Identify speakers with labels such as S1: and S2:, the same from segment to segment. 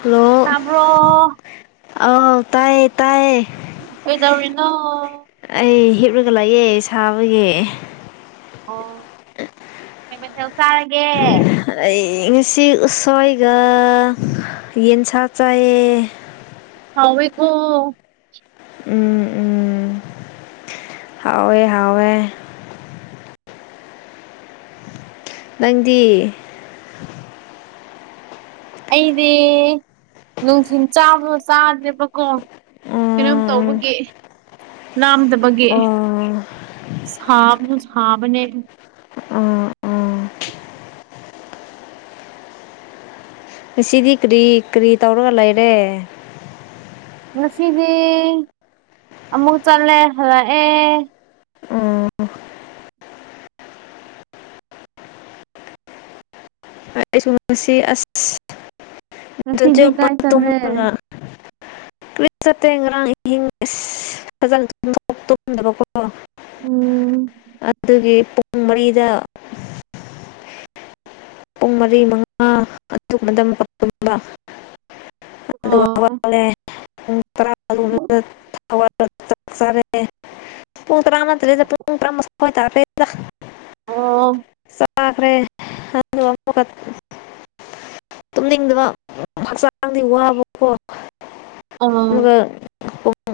S1: hello
S2: ꯇꯥꯕ꯭ꯔꯣ
S1: ꯑꯥꯎ ꯇꯥꯏꯌꯦ ꯇꯥꯏꯌꯦ
S2: ꯑꯣꯏꯣꯏꯗꯔꯤꯅ
S1: ꯑꯩ ꯍꯤꯞꯂꯒ ꯂꯥꯛꯑꯦ ꯁꯥꯕꯒꯤ
S2: ꯑꯣ ꯀꯩ ꯃꯊꯦꯜ ꯆꯥꯔꯒꯦ
S1: ꯉꯁꯤ ꯎꯁꯣꯏꯒ ꯌꯦꯟꯁꯥ ꯆꯥꯏꯑꯌꯦ
S2: ꯍꯥꯎꯕꯣ
S1: ꯎꯝ ꯎꯝ ꯍꯥꯎꯋꯦ ꯍꯥꯎꯋꯦ ꯅꯪꯗꯤ
S2: ꯑꯩꯗꯤ ꯅꯨꯡꯊꯤꯟ ꯆꯥꯕꯗꯣ ꯆꯥꯗ꯭ꯔꯦꯕꯀꯣ ꯀꯩꯅꯣꯝ
S1: ꯎꯝ
S2: ꯇꯧꯕꯒꯤ ꯂꯥꯝꯗꯕꯒꯤ
S1: ꯑꯣ ꯑꯣ
S2: ꯍꯥꯕꯁꯨ ꯍꯕꯅꯦ
S1: ꯑꯣ ꯉꯁꯤꯗꯤ ꯀꯔꯤ ꯀꯔꯤ ꯇꯧꯔꯒ ꯂꯩꯔꯦ
S2: ꯉꯁꯤꯗꯤ ꯑꯃꯨꯛ ꯆꯠꯂꯦ ꯍꯜꯂꯛꯑꯦ
S1: ꯎꯝ ꯑꯩꯁꯨꯨꯝ ꯉꯁꯤ
S2: ꯉꯁꯤꯗꯤ
S1: ꯑꯁꯣꯄ
S2: ꯀꯥꯏ ꯆꯠꯂꯦ
S1: ꯇꯨꯝꯂꯒ ꯀ꯭ꯔꯤꯁ ꯆꯇ ꯉꯔꯥꯡ ꯏꯍꯤꯡꯖ ꯑꯣꯣꯛ ꯇꯣꯡꯗꯕꯀꯣ
S2: ꯎꯝ
S1: ꯑꯗꯨꯒꯤ ꯄꯨꯡ ꯃꯔꯤꯗ ꯄꯨꯡ ꯃꯔꯤ ꯃꯉꯥ ꯑꯗꯨꯕ
S2: ꯑꯥ
S1: ꯎ ꯇꯔꯥ ꯑꯗꯨ ꯆ ꯆꯔꯦ ꯄꯨꯡ ꯇꯔꯥꯃꯊ ꯂꯩꯗ ꯄꯨꯡ ꯇꯔꯥꯃꯊꯥꯋꯥ ꯇꯔꯄ
S2: ꯑꯣ
S1: ꯄꯥꯈ꯭ꯔꯦ ꯋꯥ ꯇꯨꯝꯅꯤꯡꯗꯕ ꯍꯛꯆꯥꯡꯗꯤ ꯋꯥꯕꯀꯣ
S2: ꯑꯣ
S1: ꯑꯗꯨꯒ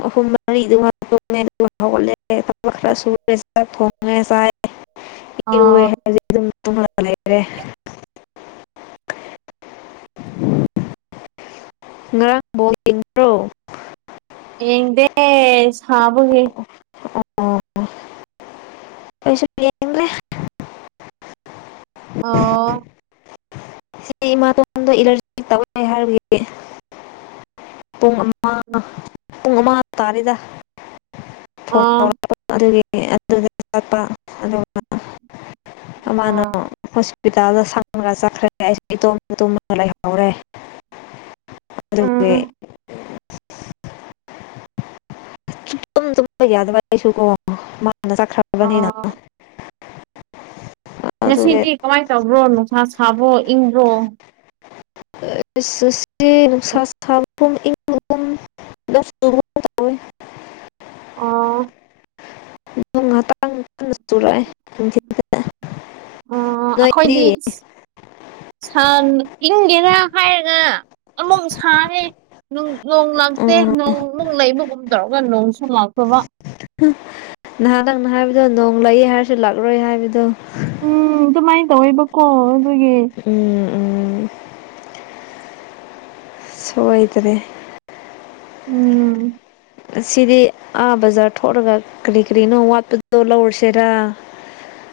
S1: ꯑꯍꯨꯝ ꯃꯔꯤꯗꯨ ꯈ ꯁꯨꯔꯦ ꯊꯣꯡꯉꯦ ꯆꯥꯏ ꯏꯔꯨꯑꯦ
S2: ꯑꯥ
S1: ꯍꯥꯏꯗꯤ ꯑꯗꯨꯝ ꯂꯩꯔꯦ ꯉꯔꯥꯡ ꯐꯕ ꯆꯟꯈ꯭ꯔꯣ
S2: ꯌꯦꯡꯗꯦ ꯁꯥꯕꯒ
S1: ꯑꯣ ꯄꯩꯁꯌꯥꯦ
S2: ꯑꯣ
S1: ꯁꯤ ꯏꯃꯥꯇꯣꯟꯗ ꯏꯂꯔꯖꯤ ꯇꯦ ꯍꯥꯏꯔꯒꯤ ꯄꯨꯡ ꯑꯃꯃꯥ ꯄꯨꯡ ꯑꯃꯃꯥ ꯇꯥꯔꯦꯗ ꯐꯣꯟ ꯇꯔ
S2: ꯑꯥ
S1: ꯑꯗꯨꯒꯤ ꯑꯗꯨꯗ ꯆꯠꯄ ꯑꯗꯨ ꯃꯥꯅ
S2: ꯑꯥ
S1: ꯍꯣꯁꯄꯤꯇꯥꯜꯗ ꯁꯥꯡꯒ ꯆꯠꯈ꯭ꯔꯦ ꯑꯩꯁ ꯏꯇꯣꯝ ꯇꯨꯝ ꯂꯩꯍꯧꯔꯦ ꯑꯗꯨꯒꯤ
S2: ꯎꯝ
S1: ꯇꯨꯝ ꯇꯨꯝꯕ ꯌꯥꯗꯕ ꯂꯩꯁꯨ ꯀꯣ ꯃꯥꯅ ꯆꯠꯈ꯭ꯔꯕꯅꯤꯅ
S2: ꯑꯥ
S1: ꯑꯗꯨꯒꯤ
S2: ꯉꯁꯤꯗꯤ ꯀꯃꯥꯏꯅ ꯇꯧꯕ꯭ꯔꯣ ꯅꯨꯡꯁꯥ ꯁꯥꯕ꯭ꯔꯣ ꯏꯪꯕ꯭ꯔꯣ
S1: ꯁꯤꯅꯨꯝ
S2: ꯑꯣ
S1: ꯑꯗꯨ ꯉꯇꯥꯡ ꯆꯨꯔꯛꯑꯦ ꯊꯤꯅ
S2: ꯎ ꯑꯩꯈꯣꯏꯗꯤ ꯏꯪꯒꯦꯅ ꯍꯥꯏꯔꯒ ꯑꯃꯨꯛ ꯁꯥꯔꯦ ꯅꯣꯡ ꯂꯥꯞꯇꯦ
S1: ꯎꯝ
S2: ꯅꯣꯡ ꯅꯨꯡ ꯂꯩꯕꯒꯨꯝ ꯇꯧꯔꯒ ꯅꯣꯡꯁꯨ ꯉꯥꯛꯇꯕ
S1: ꯅꯍꯥꯟ ꯅꯪ ꯅ ꯍꯥꯏꯕꯗꯣ ꯅꯣꯡ ꯂꯛꯏ ꯍꯥꯏꯔꯁꯨ ꯂꯥꯛꯂꯣꯏ ꯍꯥꯏꯕꯗꯣ
S2: ꯎꯝ ꯑꯗꯨꯃꯥꯏꯅ ꯇꯧꯋꯦꯕꯀꯣ ꯑꯗꯨꯒꯤ
S1: ꯎꯝ ꯎꯝ ꯁꯗ꯭ꯔꯦ
S2: ꯎꯝ
S1: ꯑꯁꯤꯗꯤ ꯑꯥ ꯕꯖꯥꯔ ꯊꯣꯛꯂꯒ ꯀꯔꯤ ꯀꯔꯤꯅꯣ ꯋꯥꯠꯄꯗꯣ ꯂꯧꯔꯁꯦꯔꯥ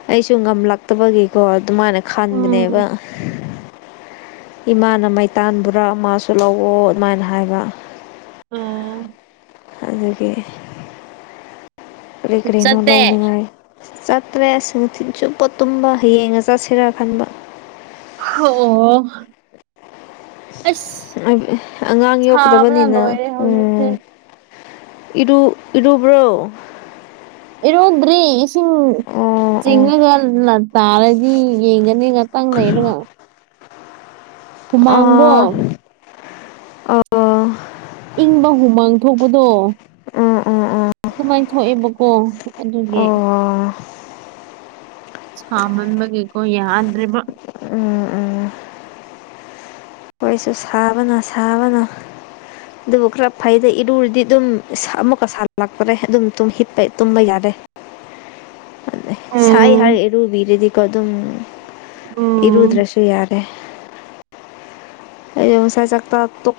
S1: ꯑꯩꯁꯨ ꯉꯝꯂꯛꯇꯕꯒꯤꯀꯣ ꯑꯗꯨꯃꯥꯏꯅ ꯈꯟꯕꯅꯦꯕ
S2: ꯎꯝ
S1: ꯏꯃꯥꯅ ꯃꯩꯇꯥꯟꯕꯨꯔꯥ ꯃꯥꯁꯨ ꯂꯧꯑꯣ ꯑꯗꯨꯃꯥꯏꯅ ꯍꯥꯏꯕ
S2: ꯑꯣ
S1: ꯑꯗꯨꯗꯒꯤ ꯂꯤꯒ꯭ꯔꯔꯤꯅꯣ
S2: ꯆꯠꯇꯦ
S1: ꯂꯧꯅꯤꯡꯉꯥꯏ ꯆꯠꯇ꯭ꯔꯦꯁꯨ ꯃꯅꯨꯡꯊꯤꯟ ꯆꯨꯞꯄꯣ ꯇꯨꯝꯕ ꯍꯌꯦꯡꯉ ꯆꯠꯁꯤꯔ ꯈꯟꯕ
S2: ꯑꯣ ꯑꯁ
S1: ꯑꯉꯥꯡ
S2: ꯁꯥꯕꯅ
S1: ꯌꯣꯛꯗꯕꯅꯤꯅ
S2: ꯂꯣꯏꯔꯦ ꯍꯧꯖꯤꯛꯁꯦ
S1: ꯎꯝ ꯏꯔꯨ ꯏꯔꯨꯕ꯭ꯔꯣ
S2: ꯏꯔꯣꯏꯗ꯭ꯔꯦ ꯏꯁꯤꯡ
S1: ꯑꯣ ꯑꯣ
S2: ꯆꯤꯡꯉꯒ ꯇꯥꯔꯗꯤ ꯌꯦꯡꯒꯅꯤ ꯇꯪꯅꯔꯉꯣ ꯍꯨꯃꯥꯡꯒ
S1: ꯑꯥ ꯑꯣ
S2: ꯏꯪꯕ ꯍꯨꯃꯥꯡ ꯊꯣꯛꯄꯗꯣ
S1: ꯎꯝ ꯎꯝ ꯎꯝ
S2: ꯑꯗꯨꯃꯥꯏꯅ ꯊꯣꯛꯑꯦꯕꯀꯣ
S1: ꯑꯣ
S2: ꯑꯗꯨꯒꯤ ꯁꯃꯟꯕꯒꯦꯀꯣ ꯌꯥꯗ꯭ꯔꯦꯕ
S1: ꯎꯝ ꯎꯝ ꯑꯩꯈꯣꯏꯁꯨ ꯁꯥꯕꯅ ꯁꯥꯕꯅ ꯑꯗꯨꯕꯨ ꯈꯔ ꯐꯩꯗ ꯏꯔꯨꯨꯔꯗꯤ ꯑꯗꯨꯝ ꯑꯃꯨꯛꯀ ꯁꯥꯜꯂꯛꯄꯔꯦ ꯑꯗꯨꯝ ꯇꯨꯝꯕ ꯌꯥꯔꯦ ꯑꯩ ꯁꯥꯏ ꯍꯥꯏ
S2: ꯎꯝ
S1: ꯏꯔꯨꯕꯤꯔꯗꯤꯀꯣ ꯑꯗꯨꯝ
S2: ꯎꯝ
S1: ꯏꯔꯨꯗ꯭ꯔꯁꯨ ꯌꯥꯔꯦ ꯑꯩ ꯉꯁꯥꯏ ꯆꯥꯛꯇꯥꯄ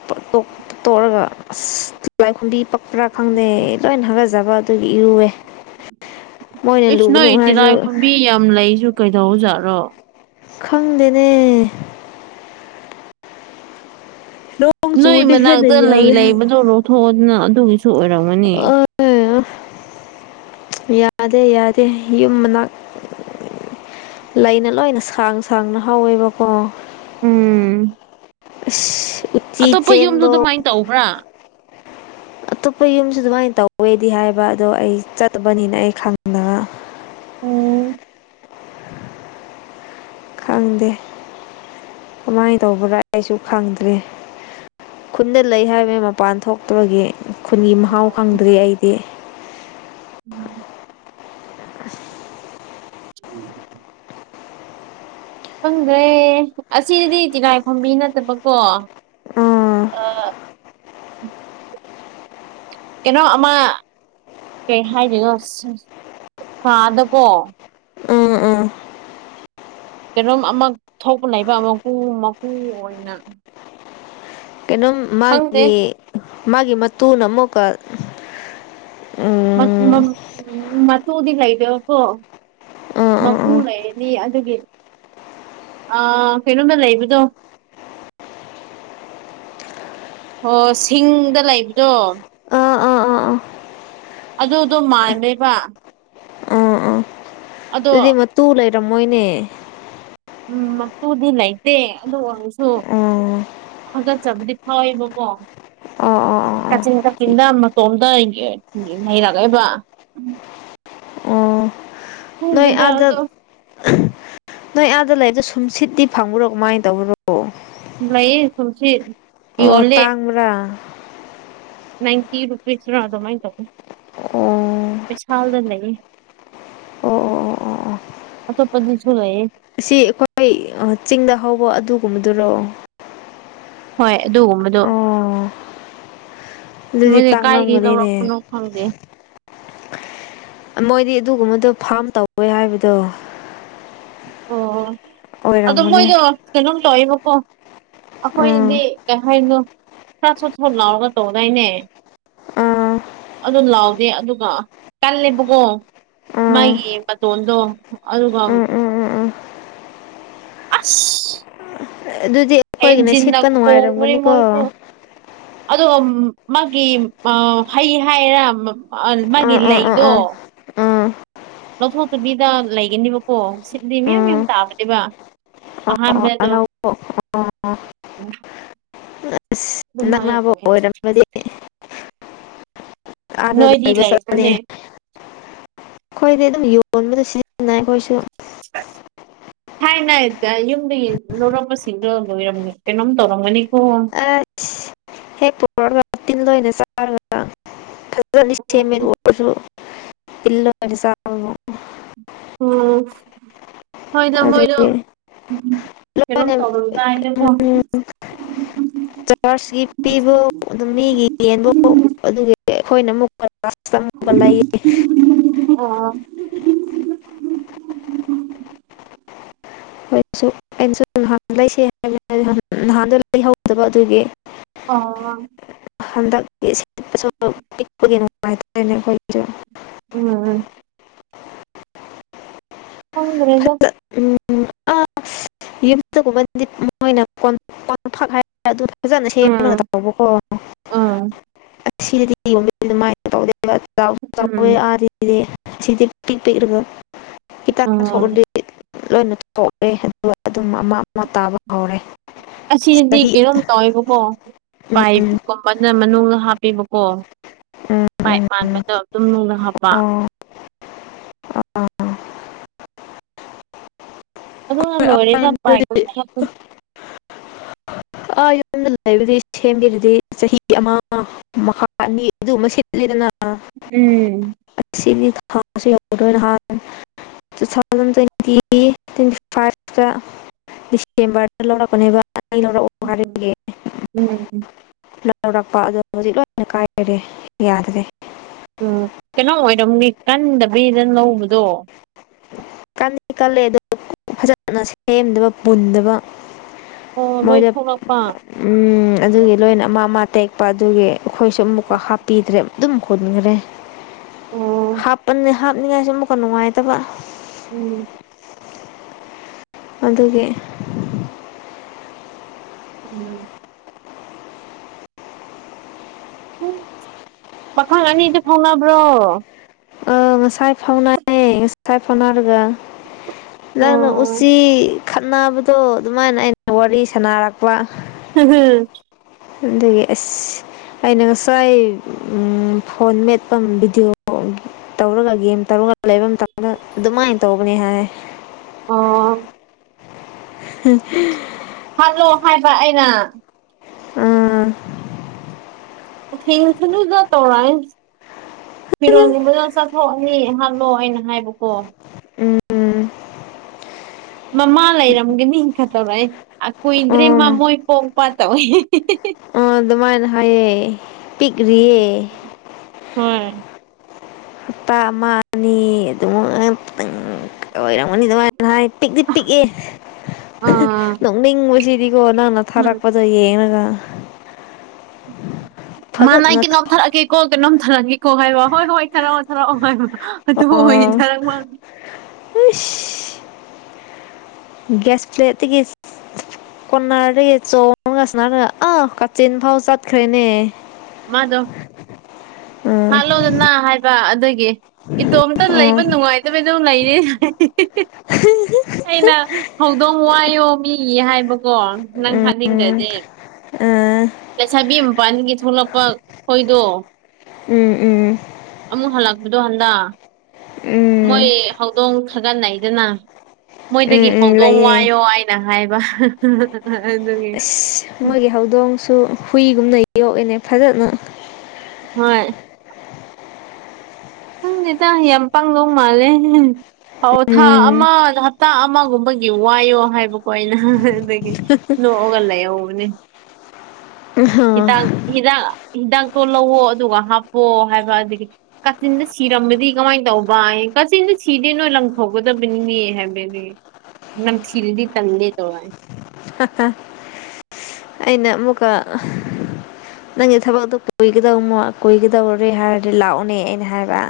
S1: ꯇꯣꯛꯑꯒ ꯑꯁꯂꯥꯏꯈꯣꯝꯕꯤ ꯄꯛꯄ꯭ꯔꯥ ꯈꯪꯗꯦ ꯂꯣꯏꯅ ꯍꯪꯒꯖꯕ ꯑꯗꯨꯒꯤ ꯏꯔꯨꯋꯦ [inaudible]
S2: ꯑꯦꯁ
S1: ꯂꯨꯒꯅꯨ
S2: ꯅꯣꯏ
S1: ꯍꯥꯏꯔꯁꯨ
S2: ꯏꯇꯤꯅꯥꯥ ꯈꯨꯝꯝꯕꯤ ꯌꯥꯝ ꯂꯩꯁꯨ ꯀꯩꯗꯧꯖꯥꯠꯔꯣ
S1: ꯈꯪꯗꯦꯅꯦ ꯅꯣꯡ
S2: ꯅꯣꯏ
S1: ꯆꯨꯔꯗꯤ ꯍꯦꯟꯅ
S2: ꯃꯅꯥꯛꯇ ꯂꯩ
S1: ꯌꯥꯝꯃꯦ ꯍꯥꯏ
S2: ꯂꯩꯕꯗꯣ ꯂꯧꯊꯣꯛꯑꯗꯅ ꯑꯗꯨꯒꯤꯁꯨ ꯑꯣꯏꯔꯝꯒꯅꯤ
S1: ꯌꯥꯗꯦ ꯌꯥꯗꯦ ꯌꯨꯝꯅꯥꯛ ꯂꯩꯅ ꯂꯣꯏꯅ ꯁꯥꯡ ꯁꯥꯡꯅ ꯍꯧꯋꯦꯕꯀꯣ
S2: ꯎꯝ
S1: ꯎꯆ ꯆꯤ ꯆꯦꯟꯕꯣ
S2: ꯕ꯭ꯔꯥ
S1: ꯑꯇꯣꯞꯄ ꯌꯨꯝꯁꯨ ꯑꯗꯨꯃꯥꯏꯅ ꯇꯧꯋꯦꯗꯤ ꯍꯥꯏꯕ ꯑꯗꯣ ꯑꯩ ꯆꯠꯇꯕꯅꯤꯅ ꯑꯩ ꯈꯪꯗꯅ
S2: ꯑꯣ
S1: ꯈꯪꯗꯦ ꯀꯃꯥꯏꯅ ꯇꯧꯕꯅꯥ ꯑꯩꯁꯨ ꯈꯪꯗ꯭ꯔꯦ ꯈꯨꯟꯗ ꯂꯩ ꯍꯥꯏꯕꯅꯤ ꯃꯄꯥꯟ ꯊꯣꯛꯇꯕꯒꯤ ꯈꯨꯟꯒꯤ ꯃꯍꯥꯎ ꯈꯪꯗ꯭ꯔꯤ ꯑꯩꯗꯤ
S2: ꯎꯝ ꯈꯪꯗ꯭ꯔꯦ ꯑꯁꯤꯗꯤ ꯇꯤꯂꯥꯏ ꯐꯝꯕꯤ ꯅꯠꯇꯕꯀꯣ
S1: ꯑꯥ
S2: ꯑ ꯀꯩꯅꯣ ꯑꯃ ꯀꯩ ꯍꯥꯏꯔꯤꯅꯣ ꯀꯥꯗꯀꯣ
S1: ꯎꯝ ꯎꯝ
S2: ꯀꯩꯅꯣꯝ ꯑꯃꯛ ꯊꯣꯛꯄ ꯂꯩꯕ ꯑꯃꯀꯨ ꯃꯀꯨ ꯑꯣꯏꯅ
S1: ꯀꯩꯅꯣꯝ
S2: ꯈꯪꯗꯦ
S1: ꯃꯥꯒꯤ ꯃꯥꯒꯤ ꯃꯇꯨꯅ ꯑꯃꯨꯛꯀ ꯎꯝ
S2: ꯎ ꯃꯗꯤ ꯀꯩꯗꯦꯕ ꯀꯣ
S1: ꯑꯥ ꯑꯥ
S2: ꯃꯄꯨ ꯂꯩꯔꯅꯤ ꯑꯗꯨꯒꯤ ꯑ ꯀꯩꯅꯣꯃ ꯂꯩꯕꯗꯣ ꯑꯣ ꯁꯤꯡꯗ ꯂꯩꯕꯗꯣ
S1: ꯑꯥ ꯑꯥ ꯑꯥ ꯑꯥ ꯑꯥ
S2: ꯑꯗꯨꯗꯣ ꯃꯃꯦꯕ
S1: ꯑꯥ ꯑꯥ
S2: ꯑꯗꯣ
S1: ꯑꯗꯨꯗꯤ ꯃꯇꯨ ꯂꯩꯔꯝꯃꯣꯏꯅꯦ
S2: ꯎꯝ ꯃꯇꯨꯗꯤ ꯂꯩꯇꯦ ꯑꯗꯨ ꯑꯣꯏꯔꯁꯨ
S1: ꯑꯣ
S2: ꯍꯥꯥꯒꯠꯆꯕꯗꯤ ꯐꯥꯎꯋꯦꯕꯀꯣ
S1: ꯑꯣ ꯑꯣ ꯑꯣ
S2: ꯀꯛꯆꯤꯟ ꯀꯛꯆꯤꯟꯗ ꯃꯇꯣꯝꯇ ꯂꯩꯩꯔꯛꯑꯕ
S1: ꯑꯣ ꯅꯣꯏ
S2: ꯈꯪꯗꯦꯗ
S1: ꯑꯗꯠ
S2: ꯑꯗꯣ
S1: ꯅꯣꯏ ꯑꯥꯗ ꯂꯩꯕꯗ ꯁꯨꯝꯁꯤꯠꯇꯤ ꯐꯪꯕ꯭ꯔꯣ ꯀꯃꯥꯏꯅ ꯇꯧꯕ꯭ꯔꯣ
S2: ꯂꯩꯌꯦ ꯁꯨꯝꯁꯤ ꯌꯣꯜꯂꯦ
S1: ꯀꯥ
S2: ꯅꯥꯏꯟꯇꯤ ꯔꯨꯄꯤꯁ꯭ꯔ ꯑꯗꯨꯃꯥꯏꯅ ꯇꯧꯦ
S1: ꯑꯣ
S2: ꯁꯥꯜꯗ ꯂꯩꯌꯦ
S1: ꯑꯣ ꯑꯣ ꯑꯣ ꯑꯣ ꯑꯣ
S2: ꯑꯇꯣꯞꯄꯗꯨꯁꯨꯂꯌꯦ
S1: ꯑꯁꯤ ꯑꯩꯈꯣꯏ ꯆꯤꯡꯗ ꯍꯧꯕ ꯑꯗꯨꯒꯨꯝꯕꯗꯨꯔꯣ
S2: ꯍꯣꯏ ꯑꯗꯨꯒꯨꯝꯕꯗꯣ
S1: ꯑꯣ ꯑꯗꯨꯗꯤ
S2: ꯃꯣꯏꯁꯦ ꯀꯥꯏꯗꯒꯤ
S1: ꯇꯥꯡꯂꯝꯒꯅꯤꯅꯦ
S2: ꯂꯧꯔꯛꯄꯅꯣ ꯍꯪꯦ
S1: ꯃꯣꯏꯗꯤ ꯑꯗꯨꯒꯨꯝꯕꯗꯣ ꯐꯥꯝ ꯇꯧꯋꯦ ꯍꯥꯏꯕꯗꯣ
S2: ꯑꯣ ꯑꯗꯣ
S1: ꯑꯣꯏꯔꯝꯒꯅꯤ
S2: ꯃꯣꯏꯗꯣ ꯁꯅꯝ ꯇꯏꯕꯀꯣ
S1: ꯎꯝ
S2: ꯑꯩꯈꯣꯏꯗꯤ ꯀꯩ ꯍꯥꯏꯅꯣ ꯈꯔ ꯁꯣꯠꯊꯣꯛ ꯂꯥꯎꯔꯒ ꯇꯧꯗꯥꯏꯅꯦ
S1: ꯑꯥ
S2: ꯑꯗꯨ ꯂꯥꯎꯗꯦ ꯑꯗꯨꯒ ꯀꯜꯂꯦꯕꯀꯣ
S1: ꯑꯥ
S2: ꯃꯥꯒꯤ ꯃꯇꯣꯟꯗꯣ ꯑꯗꯨꯒ
S1: ꯎꯝ ꯎꯝ ꯎꯝ ꯎꯝ
S2: [unintelligible]
S1: ꯑꯗꯨꯗꯤ ꯑꯩꯈꯣꯏꯒꯤꯅ
S2: ꯍꯦꯟꯖꯤꯟꯅ
S1: ꯁꯤꯠꯄ ꯅꯨꯡꯉꯥꯏꯔꯝꯒꯅꯤꯀꯣ
S2: ꯑꯗꯣ ꯃꯥꯒꯤ ꯍꯩ ꯍꯥꯏꯔꯥ ꯃꯥꯒꯤ
S1: ꯑꯥ ꯑꯥ ꯑꯥ
S2: ꯂꯩꯗꯣ
S1: ꯑꯥ ꯎꯝ
S2: ꯂꯧꯊꯣꯛꯇꯕꯤꯗ ꯂꯩꯒꯅꯦꯕꯀꯣ ꯁꯤꯗꯤ ꯃꯌꯥꯝ
S1: ꯎꯝ
S2: ꯌꯥꯝ ꯇꯥꯕꯅꯦꯕ ꯑꯍꯃꯦꯗꯣ
S1: ꯑ
S2: ꯑꯣ
S1: ꯑꯁ ꯅꯛꯅꯕ
S2: ꯑꯣꯏ
S1: ꯑꯣꯏꯔꯝꯃꯗꯤ ꯑꯥꯗ
S2: ꯅꯣꯏꯗꯤ
S1: ꯂꯩꯕ ꯆꯠꯂꯦ
S2: ꯂꯩꯕ꯭ꯔꯅꯦ
S1: ꯑꯩꯈꯣꯏꯗꯤ ꯑꯗꯨꯝ ꯌꯣꯟꯕꯗ ꯁꯤꯖꯤꯟꯅꯩ ꯑꯩꯈꯣꯏꯁꯨ
S2: [unintelligible] ꯊꯥꯏꯅ ꯌꯨꯝꯗꯒꯤ ꯂꯧꯔꯛꯄꯁꯤꯡꯗꯣ ꯂꯣꯏꯔꯝ ꯀꯩꯅꯣꯝ ꯇꯧꯔꯝꯒꯅꯤꯀꯣ
S1: ꯑ ꯍꯦꯛ [unintelligible] ꯇꯤꯟ ꯂꯣꯏꯅ [unintelligible] [unintelligible]
S2: ꯎꯝ ꯍꯣꯏꯗ ꯃꯣꯏꯗꯣ
S1: ꯑꯗꯨꯒꯤ
S2: ꯎꯝ ꯀꯩꯅꯣꯝ
S1: ꯂꯣꯏꯅ
S2: ꯇꯧꯔꯝꯗꯥꯏꯗꯀꯣ
S1: [unintelligible] ꯆꯔꯖꯀꯤ ꯄꯤꯕ ꯑꯗꯨꯝ ꯃꯤꯒꯤ ꯌꯦꯟꯕꯨ ꯑꯗꯨꯒꯤ ꯑꯩꯈꯣꯏꯅ ꯑꯃꯨꯛ [unintelligible] ꯂꯩꯌꯦ
S2: ꯑꯣ
S1: ꯍꯣꯏꯁꯨ ꯑꯩꯅꯁꯨ ꯅꯍꯥꯟ ꯂꯩꯁꯦ ꯍꯥꯏꯕ ꯅꯍꯥꯟꯗꯣ ꯂꯩꯍꯧꯗꯕ ꯑꯗꯨꯒꯤ
S2: ꯑꯣ
S1: ꯍꯟꯗꯛꯤ ꯁꯤꯠꯄꯁꯨ ꯄꯤꯛꯄꯒꯤ ꯅꯨꯡꯉꯥꯏꯇꯦ [unintelligible]
S2: ꯎꯝ ꯈꯪꯗ꯭ꯔꯦꯗ
S1: ꯎꯝ ꯑꯥ ꯌꯨꯝꯗꯒꯨꯝꯕꯗꯤ ꯃꯣꯏꯅ [unintelligible] ꯐꯖꯅ ꯁꯦꯝꯅ
S2: ꯎꯝ
S1: ꯇꯧꯕꯀꯣ
S2: ꯎꯝ
S1: ꯑꯁꯤ ꯁꯤꯗꯗꯤ [unintelligible] ꯑꯗꯨꯃꯥꯏꯅ
S2: ꯎꯝ
S1: [unintelligible] ꯄꯤꯛ ꯄꯤꯛꯂꯒ
S2: ꯎꯝ
S1: [unintelligible] ꯂꯣꯏꯅ ꯁꯣꯛꯑꯦ ꯑꯗꯨꯒ ꯑꯗꯨꯝ ꯑꯃ ꯑꯃ ꯇꯥꯕ ꯍꯧꯔꯦ
S2: ꯑꯁꯤꯗꯗꯤ
S1: ꯆꯍꯤ
S2: ꯀꯩꯅꯣꯝ ꯇꯧꯋꯦꯕꯀꯣ ꯄꯥꯏ
S1: ꯎꯝ
S2: ꯀꯨꯝꯕꯅ ꯃꯅꯨꯡꯗ ꯍꯥꯞꯄꯤꯕꯀꯣ ꯄꯥꯏꯞ
S1: ꯎꯝ ꯎꯝ
S2: ꯃꯥꯟꯕꯗꯣ ꯑꯗꯨꯝ ꯅꯨꯡꯅ ꯍꯥꯞꯄ
S1: ꯑꯣ ꯑꯥ
S2: ꯑꯗꯨꯂ
S1: ꯍꯣꯏ
S2: ꯂꯣꯏꯔꯦ
S1: ꯑꯗꯨꯗꯤ
S2: [unintelligible]
S1: ꯑꯥ ꯌꯨꯝꯗ ꯂꯩꯕꯗꯤ ꯁꯦꯝꯕꯤꯔꯗꯤ ꯆꯍꯤ ꯑꯃ ꯃꯈꯥ ꯑꯅꯤ ꯑꯗꯨ ꯑꯃ ꯁꯤꯠꯂꯦꯗꯅ
S2: ꯎꯝ
S1: ꯑꯁꯤ [unintelligible] two thousand twenty twenty five ꯗ ꯗꯤꯁꯦꯝꯕꯥꯔꯗ ꯂꯧꯔꯛꯄꯅꯦꯕ ꯑꯅꯤ ꯂꯧꯔꯛꯑꯣ
S2: ꯎꯝ
S1: ꯍꯥꯏꯕꯒꯤ
S2: ꯎꯝ
S1: ꯂꯧꯔꯛꯄ ꯑꯗꯣ ꯍꯧꯖꯤꯛ ꯂꯣꯏꯅ ꯀꯥꯏꯈꯔꯦ ꯌꯥꯗ꯭ꯔꯦ
S2: ꯎꯝ ꯀꯩꯅꯣ ꯑꯣꯏꯔꯝꯅꯤ ꯀꯟꯗꯕꯤꯗ ꯂꯧꯕꯗꯣ
S1: ꯀꯟꯗꯤ ꯀꯜꯂꯦ ꯑꯗꯨ ꯐꯖꯅ ꯁꯦꯝꯗꯕ ꯄꯨꯟꯗꯕ
S2: ꯑꯣ
S1: ꯃꯣꯏꯗ
S2: ꯅꯣꯏꯊꯣꯂꯛꯄ
S1: ꯎꯝ ꯑꯗꯨꯒꯤ ꯂꯣꯏꯅ ꯑꯃ ꯑꯃ ꯇꯦꯛꯄ ꯑꯗꯨꯒꯤ ꯑꯩꯈꯣꯏꯁꯨ
S2: ꯑꯣ
S1: ꯑꯃꯨꯛꯀ ꯍꯥꯞꯄ ꯄꯤꯗ꯭ꯔꯦ ꯑꯗꯨꯝ ꯍꯨꯟꯈ꯭ꯔꯦ ꯍꯥꯞꯄꯅꯦ ꯍꯥꯄꯅꯤꯡꯉꯥꯏꯁꯨ ꯑꯃꯨꯛꯀ ꯅꯨꯡꯉꯥꯏꯇꯕ
S2: ꯎꯝ
S1: ꯑꯗꯨꯒꯤ
S2: ꯎꯝ ꯎꯝ ꯄꯥꯈꯪ ꯑꯅꯤꯗꯤ ꯐꯥꯎꯅꯕ꯭ꯔꯣ
S1: ꯑ ꯉꯁꯥꯏ ꯐꯥꯎꯅꯩ ꯉꯁꯥꯏ ꯐꯥꯎꯅꯔꯒ ꯅꯪꯅ
S2: ꯑꯣ
S1: ꯎꯆꯤ ꯈꯠꯅꯕꯗꯣ ꯑꯗꯨꯃꯥꯏꯅ ꯑꯩꯅ ꯋꯥꯔꯤ ꯁꯥꯟꯅꯔꯛꯄ
S2: ꯍꯝ ꯍꯝ
S1: ꯑꯗꯨꯒꯤ ꯑꯁ ꯑꯩꯅ ꯉꯁꯥꯏ ꯎꯝ ꯐꯣꯟ ꯃꯦꯠꯄ ꯕꯤꯗꯤꯑꯣ ꯑꯃ ꯎ [unintelligible] ꯇꯧꯔꯒ ꯒꯦꯝ ꯇꯧꯔꯒ ꯂꯩꯕ ꯃꯇꯝꯗ ꯑꯗꯨꯃꯥꯏꯅ ꯇꯧꯕꯅꯦ ꯍꯥꯏ
S2: ꯑꯣ
S1: [unintelligible]
S2: ꯍꯥꯠꯂꯣ ꯍꯥꯏꯕ ꯑꯩꯅ
S1: ꯎꯝ
S2: [unintelligible] ꯇꯧꯔꯥꯏꯟ ꯐꯤꯔꯣꯜ ꯒꯨꯝꯕꯗꯣ ꯆꯥꯊꯣꯛꯑꯅꯤ ꯍꯥꯠꯂꯣ ꯑꯩꯅ ꯍꯥꯏꯕꯀꯣ
S1: ꯎꯝ ꯎꯝ
S2: ꯃꯃꯥ ꯂꯩꯔꯝꯒꯅꯤ ꯈꯠꯇꯧꯔꯏ ꯑ ꯀꯨꯏꯗ꯭ꯔꯤ
S1: ꯎꯝ
S2: ꯃꯃꯣꯏ ꯄꯣꯛꯄꯥ ꯇꯧꯋꯤ
S1: ꯑ ꯑꯗꯨꯃꯥꯏꯅ ꯍꯥꯏꯌꯦ ꯄꯤꯛꯔꯤꯌꯦ
S2: ꯍꯣꯏ
S1: ꯍꯞꯇꯥ ꯑꯃ ꯑꯅꯤ ꯑꯗꯨꯃꯥꯏꯟꯇꯪ ꯑꯣꯏꯔꯝꯒꯅꯤ ꯑꯗꯨꯃꯥꯏꯅ ꯍꯥꯏ ꯄꯤꯛꯇꯤ ꯄꯤꯛꯑꯦ
S2: ꯑꯥ
S1: ꯅꯣꯛꯅꯤꯡꯕꯁꯤꯗꯤꯀꯣ ꯅꯪꯅ
S2: ꯎꯝ
S1: ꯊꯥꯔꯛꯄ ꯗꯣ ꯌꯦꯡꯉꯒ
S2: ꯃꯅꯥꯏ
S1: ꯐꯖꯅ
S2: ꯀꯩꯅꯣꯝ ꯊꯔꯛꯑꯒꯦꯀꯣ ꯀꯩꯅꯣꯝ ꯊꯔꯛꯑꯒꯦ ꯀꯣ ꯍꯥꯏꯕ ꯍꯣꯏ ꯍꯣꯏ ꯊꯥꯔꯛꯑꯣ ꯊꯥꯔꯛꯑꯣ ꯍꯥꯏꯕ ꯑꯗꯨꯕꯨ ꯑꯣꯏꯅꯤ ꯊꯔꯛ
S1: ꯋꯨꯏꯁ ꯒꯦꯁꯄ꯭ꯂꯦꯠꯇꯒꯤꯁ ꯀꫭꯅꯥꯔꯗꯒꯤ ꯆꯣꯡꯉꯒ ꯁꯨꯃꯥꯏꯅ ꯑꯥ ꯀꯥꯆꯤꯟ ꯐꯥꯎ ꯆꯠꯈ꯭ꯔꯦꯅꯦ
S2: ꯃꯥꯗꯣ
S1: ꯎꯝ
S2: ꯍꯥꯂꯣꯗꯅ ꯍꯥꯏꯕ ꯑꯗꯨꯏ ꯒꯤ ꯏꯇꯣꯝꯇ
S1: ꯎꯝ
S2: ꯂꯩꯕ ꯅꯨꯡꯉꯥꯏꯇꯕꯩꯗꯨꯝ ꯂꯩꯔꯤ ꯑꯩꯅ ꯍꯧꯗꯣꯡ ꯋꯥꯏꯌꯣ ꯃꯤ ꯍꯥꯏꯕꯀꯣ ꯅꯪ ꯍꯥꯠꯅꯤꯡꯗꯗꯤ
S1: [unintelligible]
S2: ꯂꯩꯁꯥꯕꯤ ꯃꯄꯥꯟꯗꯒꯤ ꯊꯣꯛꯂꯛꯄ ꯈꯣꯏꯗꯣ
S1: ꯎꯝ ꯎꯝ
S2: ꯑꯃꯨꯛ ꯍꯜꯂꯛꯄꯗꯣ ꯍꯟꯗ
S1: ꯎꯝ
S2: ꯃꯣꯏ ꯍꯧꯗꯣꯡ ꯊꯥꯒꯠꯅꯩꯗꯅ
S1: ꯎꯝ
S2: ꯃꯣꯏꯗꯒꯤ
S1: ꯎꯝ
S2: ꯍꯧꯗꯣꯡ
S1: ꯂꯩꯌꯦ
S2: ꯋꯥꯏꯌꯣ ꯍꯥꯏ ꯅ ꯍꯥꯏꯕ ꯑꯗꯨꯒꯤ
S1: [unintelligible] ꯃꯣꯏꯒꯤ ꯍꯧꯗꯣꯡꯁꯨ ꯍꯨꯏꯒꯨꯝꯅ ꯌꯣꯛꯏꯅꯦ ꯐꯖꯅ
S2: ꯍꯣꯏ ꯈꯪꯗꯦꯗ ꯌꯥꯝ ꯄꯪꯗꯧ ꯃꯥꯜꯂꯦ ꯑꯣ ꯊꯥ
S1: ꯎꯝ
S2: ꯑꯃ ꯍꯞꯇꯥ ꯑꯃꯒꯨꯝꯕ ꯒꯤ ꯋꯥꯏꯌꯣ ꯍꯥꯏꯕꯀꯣ ꯑꯩꯅ ꯑꯗꯒꯤ
S1: [unintelligible]
S2: ꯅꯣꯛꯑꯒ ꯂꯩꯍꯧꯕꯅꯦ ꯍꯤꯗꯥꯛ ꯍꯤꯗꯥꯛ ꯍꯤꯗꯥꯛꯇꯣ ꯂꯧꯋꯣ ꯑꯗꯨꯒ ꯍꯥꯞꯄꯣ ꯍꯥꯏꯕ ꯑꯗꯒꯤ ꯀꯥꯆꯤꯟꯗ ꯁꯤꯔꯝꯕꯗꯤ ꯀꯃꯥꯏꯟ ꯇꯧꯕ ꯑꯌꯦ ꯀꯥꯆꯤꯟꯗ ꯁꯤꯗꯦ ꯅꯣꯏ ꯂꯪꯊꯣꯛꯒꯗꯕꯅꯤꯅꯦ ꯍꯥꯏꯕ [unintelligible] ꯅꯝꯊꯤꯔꯗꯤ ꯇꯜꯂꯦ ꯇꯧꯋꯥꯏ
S1: [unintelligible] ꯑꯩꯅ ꯑꯃꯨꯛꯀ ꯅꯪꯒꯤ ꯊꯕꯛꯇꯣ ꯀꯨꯏꯒꯗꯧ ꯀꯨꯏꯒꯗꯧꯔꯦ ꯍꯥꯏꯔꯗꯤ ꯂꯥꯛꯑꯣꯅꯦ ꯑꯩꯅ ꯍꯥꯏꯕ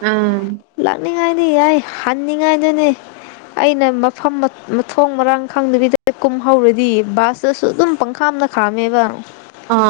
S2: ꯎꯝ
S1: ꯂꯥꯛꯅꯤꯡꯉꯥꯏꯗꯤ ꯌꯥꯏ ꯍꯟꯅꯤꯡꯉꯥꯏꯗꯨꯅꯦ ꯑꯩꯅ ꯃꯐꯝ ꯃ ꯃꯊꯣꯡ ꯃꯔꯥꯡ ꯈꯪꯗꯕꯤꯗ ꯀꯨꯝꯍꯧꯔꯗꯤ ꯕꯥꯁꯇꯨꯁꯨ ꯑꯗꯨꯝ ꯄꯪꯈꯥꯝꯗ ꯈꯥꯝꯃꯦꯕ
S2: ꯑꯥ